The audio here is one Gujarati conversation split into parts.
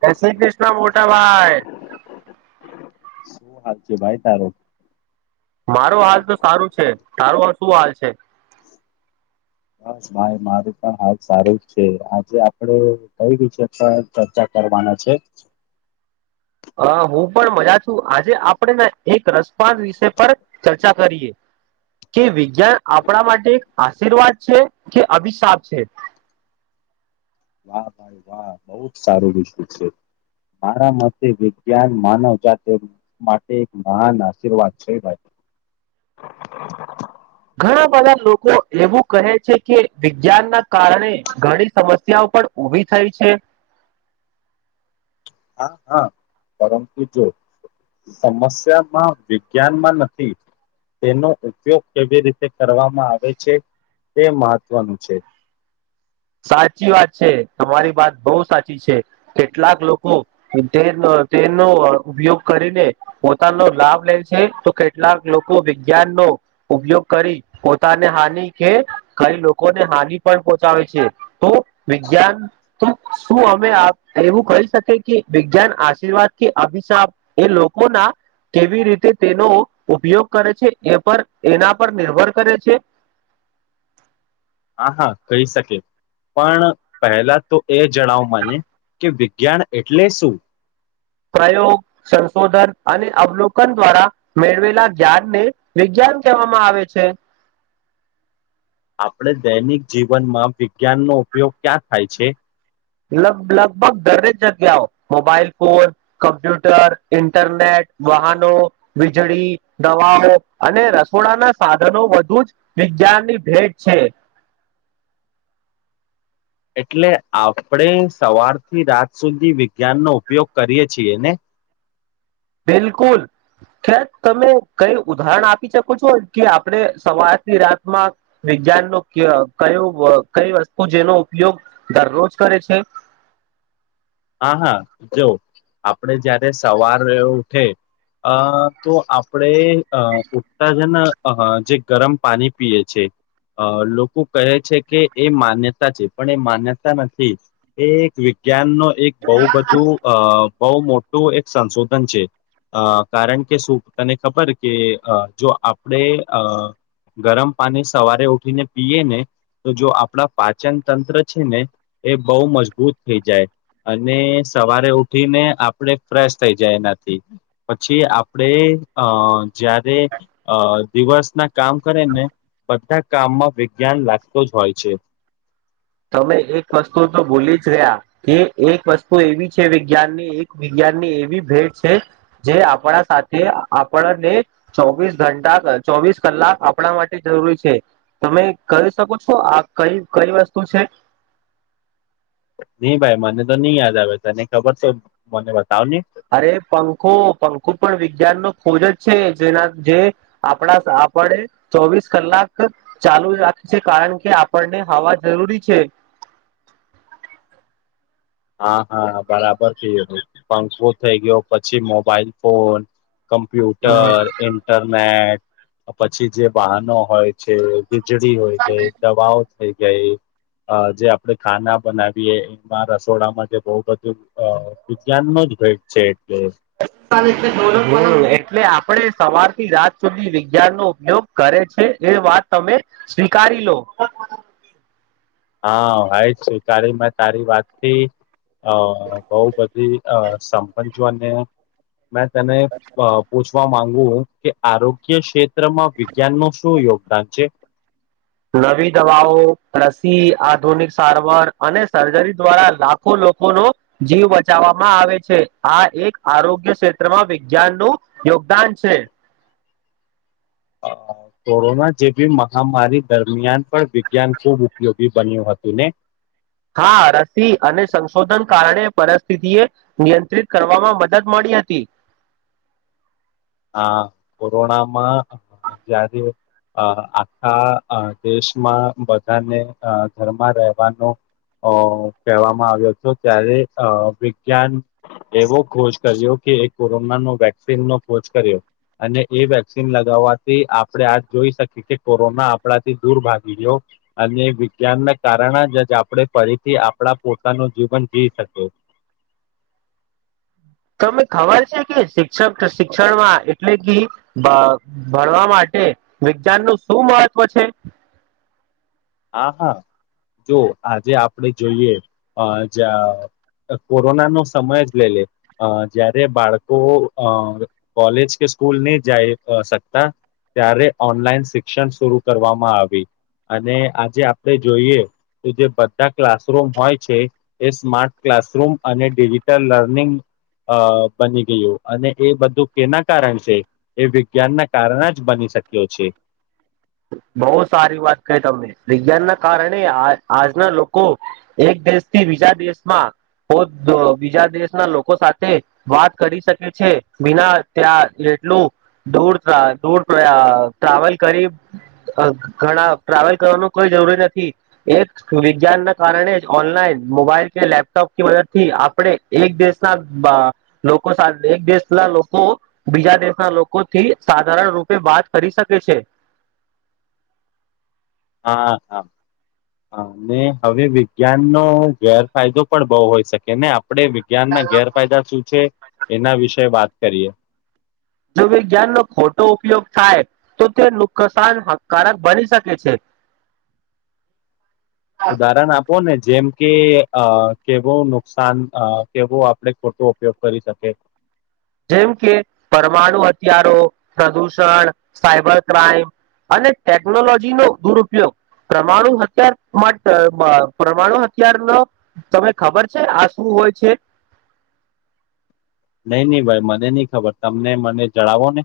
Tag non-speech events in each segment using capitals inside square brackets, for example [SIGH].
ક શ્રી કૃષ્ણ મોટા ભાઈ શું હાલ છે ભાઈ તારો મારો હાલ તો સારું છે તારું શું હાલ છે બસ માય માર પણ હાલ સારું જ છે આજે આપડે કઈ વિષ પણ ચર્ચા કર છે હ હું પણ મજા છું આજે આપણેે એક રસપડ વિષ પર ચર્ચા કરીએ કે વિજ્ઞાન આપણા માટે આશીર્વાદ છે કે અભિશાપ છે [INAUDIBLE] વાહ ભાઈ વાહ બહુ જ સારું વિશું છે મારા મતે વિજ્ઞાન માનવ જાત માટે એક મહાન આશીર્વાદ છેાઈ હ [INAUDIBLE] ઘણા બધા લોકો એવું કહે છે કે વિજ્ઞાન ના કારણે ઘણી સમસ્યાઓ પણ ઉભી થાય છે હા હા પરમ ત જો સમસ્યામાં વિજ્ઞાનમાં નથી તેનો ઉપયોગ કેવી રીતે કરવામાં આવે છે તે મહત્વનું છે સાચી વાત છે તમારી વાત બહુ સાચી છે કેટલાક લોકો ઉતે તેનોો ઉપયોગ કરીને પોતાનો લાભ લે છે તો કેટલાક લોકો વિજ્ઞાન નો ઉપયોગ કરી પોતાને હાનિ કે ખઈ લોકોને હાનિ પણ પહોંચાવે છે તો વિજ્ઞાન તો શું અમે એવું કહી શકી કે વિજ્ઞાન આશીર્વાદ વા કે અભિશાપ એ લોકો ના કેવી રીતે તેનો ઉપયોગ કરે છે એ પર એના પર નિર્ભર કરે છે [INAUDIBLE] હા હા કહી શકે પણ પહેલા તો એ જણાવ માને કે જ્ઞાન એટલે શું પ્રયોગ સંશોધન અને અવલોકન દ્વારા મેળવેલા જ્્યાાનને વિજ્ઞાન કેમ કવામાં આવે છે આપણે દૈનિક જીવનમાં વિજ્ઞાનનોો ઉપયોગ ક્યાં થાય છે લગભગ દરેક જગ્યાઓ મોબાઈલ ફોન કમ્પ્યુટર ઇન્ટરનેટ વાહનો વીજળી દવાઓ અને રસોડા ના સાધનો વધુ જ વિજ્ઞાનની ભેટ છે એટલે આપણે સવારથી રાત સુધી વિજ્ઞાનનોો ઉપયોગ કરીએ છીએ ને બિલકુલ ખેર તમે કઈ ઉદાહરણ આપી શકો છો કે આપણે સવારથી રાતમાં જ્ઞાન ન કયોું કઈ વસ્તુ જેનો ઉપયોગ દરરોજ કરે છે [INAUDIBLE] હા હા જો આપડે જયારે સવાર ઉઠે અ તો આપણે અ ઉત્તાજન જે ગરમ પાણી પીએ છે અ લોકો કહે છે કે એ માન્યતા છે પણ એ માન્યતા નથી એ એક જ્ઞાન નું એક બહુ બધું અ બહુ મોટું એક સંશોધન છે અ કારણ કે શું તને ખબર કે જો આપણે અ ગરમ પાણી સવારે ઉઠીને પીએ ને તો જો આપણા પાચન તંત્ર છે ને એ બહુ મજબૂત થઈ જાય અને સવારે ઉઠીને આપણે ફ્રેશ થઈ જાય એનાથી પછી આપણેે અ જયારે અ દિવસ ના કામ કરેને બધા કામમાં વિજ્ઞાન લાગતોું જ હોય છે તમે એક વસ્તુ તો ભૂલી જ ગયા કે એક વસ્તુ એવી છે વિજ્ઞાન ની એક વિજ્ાન ની એવી ભેટ છે જે આપણા સાથે આપણને ચોવીસ ઘંટા ચોવીસ કલાક આપણા માટે જરૂરી છે તમે કહી શકો છો આ ક કઈ વસ્તુ તો છે નહી ભાઈ મને તો નહી યાદ આવે તને ખબર તો મને બતાવ નને અરે પંખો પંખો પણ વિજ્ઞાનનો ખોજ જ છે જેના જે આપણા આપણે ચોવીસ કલાક ચાલુ રાખી છે કારણ કે આપણને હવા જરૂરી છે [INAUDIBLE] હા હા બરાબર થઈ ગયું પંખું થઈ ગયો પછી મોબાઈલ ફોન કમ્પ્યુટર ઇન્ટરનેટ પછી જે વાહનો હોય છે વીજળી હોય ગઈ દવાઓ થઈ ગઈ જે આપડણે ખાના બનાવીયએ એમાં ર ડામાં જે બહુ બધું વિજ્ઞાન નો જ ભેટ છે એટલે હ એટલે આપણે સવાર થી રાત સુધી વિજ્ઞાન નો ઉપયોગ કરે છે એ વાત તમે સ્વીકારી લો હા ભાઈ સ્વીકારી મેં તારી વાતથી અ બહુ બધી સમભજો અને મેં તેને પૂછવા માંગ કે આરોગ્ય ક્ષેત્રમાં વિજ્ઞાન નું શું યોગદાન છે નવી દવાઓ રસી આધુનિક સારવાર અને સર્જરી દ્વારા લાખો લોકો નો જીવ બચાવવામાં આવે છે આ એક આરોગ્ય ક્ષેત્રમાં વિજ્ઞાન નું યોગદાન છે અ [INAUDIBLE] કોરોના જેવી મહામારી દરમિયાન પણ વિજ્ઞાન ખુબ ઉપયોગી બન્યું હતું ને હા રસી અને સંશોધન કારણે પરિસ્થિતિ એ નિયંત્રિત કરવામાં મદદ મળી હતી હા કોરોનામાં જયારે અ આખા દેશમાં બધાને ઘરમાં રહેવાનું અ કહેવામાં આવ્યો હતો ત્યારે અ વિજ્ઞાન એવો ખોષ કર્યો કે કોરોના નો વેક્સિન નો ખોજ કર્યો અને એ વેક્સિન લગાવવાથી આપડણે આ જોઈ શકીએ કે કોરોના આપણાથી દૂર ભાગી ગ્યો અને વિજ્ઞાનના કારણે જ જ આપણે ફરીથી આપણા પોતાનું જીવન જી શકીએ હમ તમે ખબર છે કે શિક્ષક શિક્ષણમાં એટલે કે ભણવા માટે એ વિજ્ઞાન નું શું મહત્વ છે હા હા જો આજે આપણે જોઈએ અ જ કોરોના નો સમય જ લઈ લે જયારે બાળકો અ કોલેજ કે સ્કૂલ નહી જાય શકતા ત્યારે ઓનલાઈન શિક્ષણ શરૂુ કરવામાં આવી અને આજે આપણે જોઈએ તો જે બધા ક્લાસરૂમ હોય છે એ સ્માર્ટ ક્લાસરૂમ અને અને ડિજિટલ લર્નિંગ અ બની ગયું અને એ બધું કેના કારણ છે એ વિજ્ઞાનના કારણે જ બની શક્યો છે [INAUDIBLE] બહુ સારી વાત ક તમે વિજ્ઞાન ના કારણે આજના લોકો એક દેશથી બીજા દિવેશમાં બીજા દેશના લોકો સાથે વાત કરી શકે છે બના ત્યાં એટલું દુર થાય દૂર થયા ટ્રાવેલ કરી અ ઘણા ટ્રાવેલ કરવાનું કોઈ જરૂરી નથી એક વિજ્ઞાન ના કારણે જ ઓનલાઈન મોબાઈલ કે લેપટોપ મદદથી આપડણે એક દેશના અ લોકો એક દેશના લોકો બીજા દેશના લોકોથી સાધારણ રૂપે વાત કરી શકે છે. હા-હા. હા મે હવે વિજ્ઞાન નો ગેરફાયદો પણ બહુ હોય શકે ને. આપણે વિજ્ઞાનના ગેરફાયદા શું છે એના વિશે વાત કરીએ. જો વિજ્ઞાન નો ખોટો ઉપયોગ થાય તો તે નુક્કસાન હકારક બની શકે છે. [INAUDIBLE] ઉદાહરણ આપો ને જેમ કે અ કેવું નુકસાન કેવું આપણે ખોટું ઉપયોગ કરી શકીએ. જેમ કે પરમાણુ હથિયારો પ્રદૂષણ સાયબર ક્રાઈમ અને ટેકનોલોજી નો દુર ઉપયોગ પરમાણુ હથિયાર માટે પરમાણુ હથિયાર નો તમે ખબર છે આ શું હોય છે. નઈ નહી ભાઈ મને નહિ ખબર તમને મને જણાવો ને.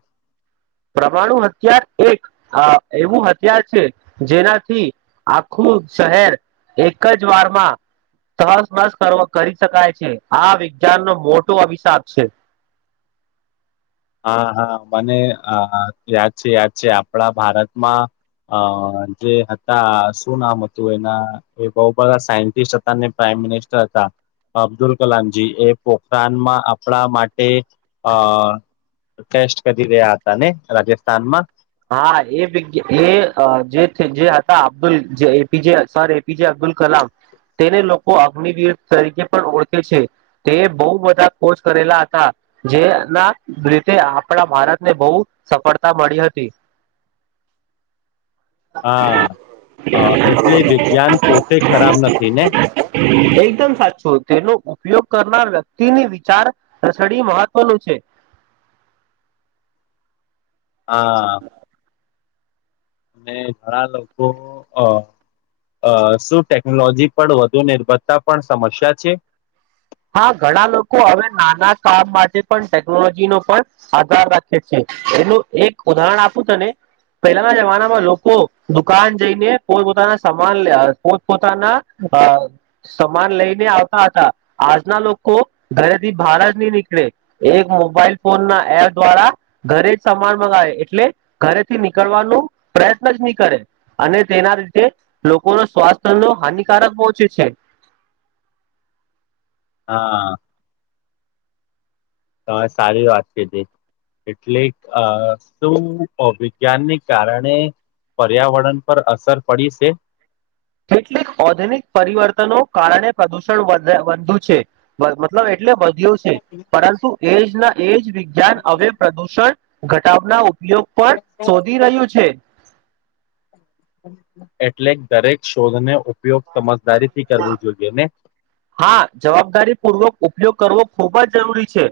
પરમાણુ હત્યાર એક એવું હથ્યાર છે જેનાથી આખું શહેર એક જ વારમાં તહસ બસ કરી શકાય છે આ વિજ્ઞાનનો મોટો અભિશાપ છે. [INAUDIBLE] હા હા મને યાદ છે યાદ છે આપણા ભારતમાં અ જે હતા શું નામ હતું એના એ બહુ બધા સાયન્ટિસ્ટ હતા ને પ્રા મિનિસ્ટર હતા. અબ્દુલ કલામજી એ પોખરાણમાં આપણા માટે અ ટેસ્ટ કરી રહ્યા હતા ને રાજસ્થાન માં હા એ વિજ્ઞાન એ જે હતા અબ્દુલ જે એપીજે સર એપીજ અબ અબ્દુલ કલામ તેને લોકો અગ્નિવીર તરીકે પણ ઓળખે છે તે બહુ બધા કોર્સ કરેલા હતા. જે ના રીતે આપણા ભારતને બહુ સફળતા મળી હતી. તી. હા એટલે વિજ્ઞાન પોતે ખરાબ નથી ને. એકદમ સાચું તેનો ઉપયોગ કરનાર વ્યક્તિની વિચાર સરણી મહત્વનું છે. [INAUDIBLE] હા. અને ઘણા લોકો અ અ શું ટેકનોલોજી પર વધુ નિર્ભરતા પણ સમસ્યા છે. હા ઘણા લોકો હવે નાના કામ માટે પણ ટેકનોલોજી નો પણ આધાર રાખે છે. એનું એક ઉદાહરણ આપું તને પહેલાના જમાનામાં લોકો દુકાન જઈને પોતપોતાના સામાન લ પોતપોતાના અ સમાન લઈને આવતા હતા આજના લોકો ઘરેથી બહાર જ નહી નીકળે એક મોબાઈલ ફોન ના એપ દ્વારા ઘરે જ સામાન મંગાવ એટલે ઘરેથી નીકળવાનો પ્રયત્ન જ નહી કરે અને તેના લીધે લોકોનો સ્વાસ્થ નો હાનિકારક પહોચે છે. [INAUDIBLE] હા. તમારે સારી વાત કીધી. એટલે આ શું અભિજ્ઞાનને કારણે પર્યાવરણ પર અસર પડી છે. કેટલીક ઓધનિક પરિવર્તનો કારણે પ્રદુષણ વધ વધુ છે મતલબ એટલે વધુ છે પરંતુ એજ ના એ જ વિજ્ઞાન હવે પ્રદૂષણ ઘટાવના ઉપર ઉપયોગ પણ શોધી રહ્યું છે એટલે દરેક શોધને ઉપયોગ સમજદારી થી કરવું જોઈએ ને હા જવાબદારી પૂર્વક ઉપયોગ કરવો ખૂબ જ જરૂરી છે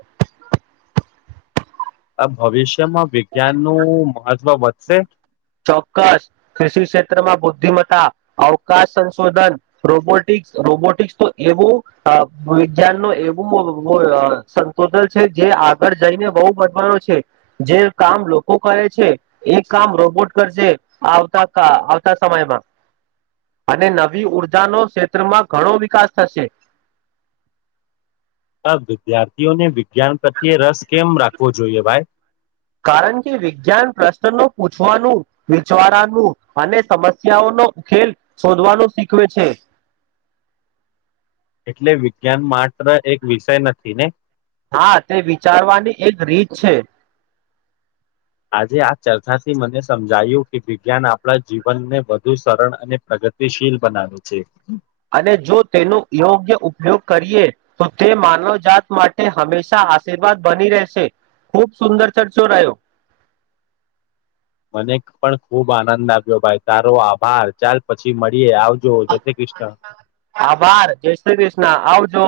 આ ભવિષ્યમાં વિજ્ઞાન નું મહત્વ વધશે ચોક્કસ કૃષિ ક્ષેત્રમાં બુદ્ધિમત્તા અવકાશ સંશોધન રોબોટિક રોબોટિક્સ તો એવું વિજ્ઞાન નો એવું સંશોધન છે આગળ જઈને બહુ બવાનો છે જે કામ લોકો કરે છે એ કામ રોબોટ કરજ આવતા આવતા સમયમાં અને નવી ઉર્જાનો ક્ષેત્રમાં ઘણો વિકાસ થશે [UNINTELLIGIBLE] આ વિદ્યાર્થીઓને વિજ્ઞાન પ્રત્યે રસ કેમ રાખવો જોઈએ ભાઈ કારણ કે વિજ્ઞાન પ્રશ્ન નું પૂછવાનું વિચારવાનું અને સમસ્યાઓનું નો ખેલ શોધવાનું શીખવે છે એટલે વિજ્ઞાન માત્ર એક વિષય નથી ને હા તે વિચારવાની એક રીત છે આજે આ ચર્ચાથી મને સમજાયું કે વિજ્ઞાન આપણા જીવનને વધુ સરળ અને પ્રગ ગતિશીલ બનાવે છે અને જો તેનો યોગ્ય ઉપયોગ કરીએ તો તે માનવ જાાત માટે હંમેશા આશીર્વાદ બની રહેશે ખૂબ સુંદર ચર્ચો રહ્યો મને પણ ખુબ આનંદ આવ્યો ભાઈ તારો આભાર ચાલ પછી મળીએ આવજો જય શ્રી કૃષ્ણ આભાર જય શ્રી કૃષ્ણ આવજો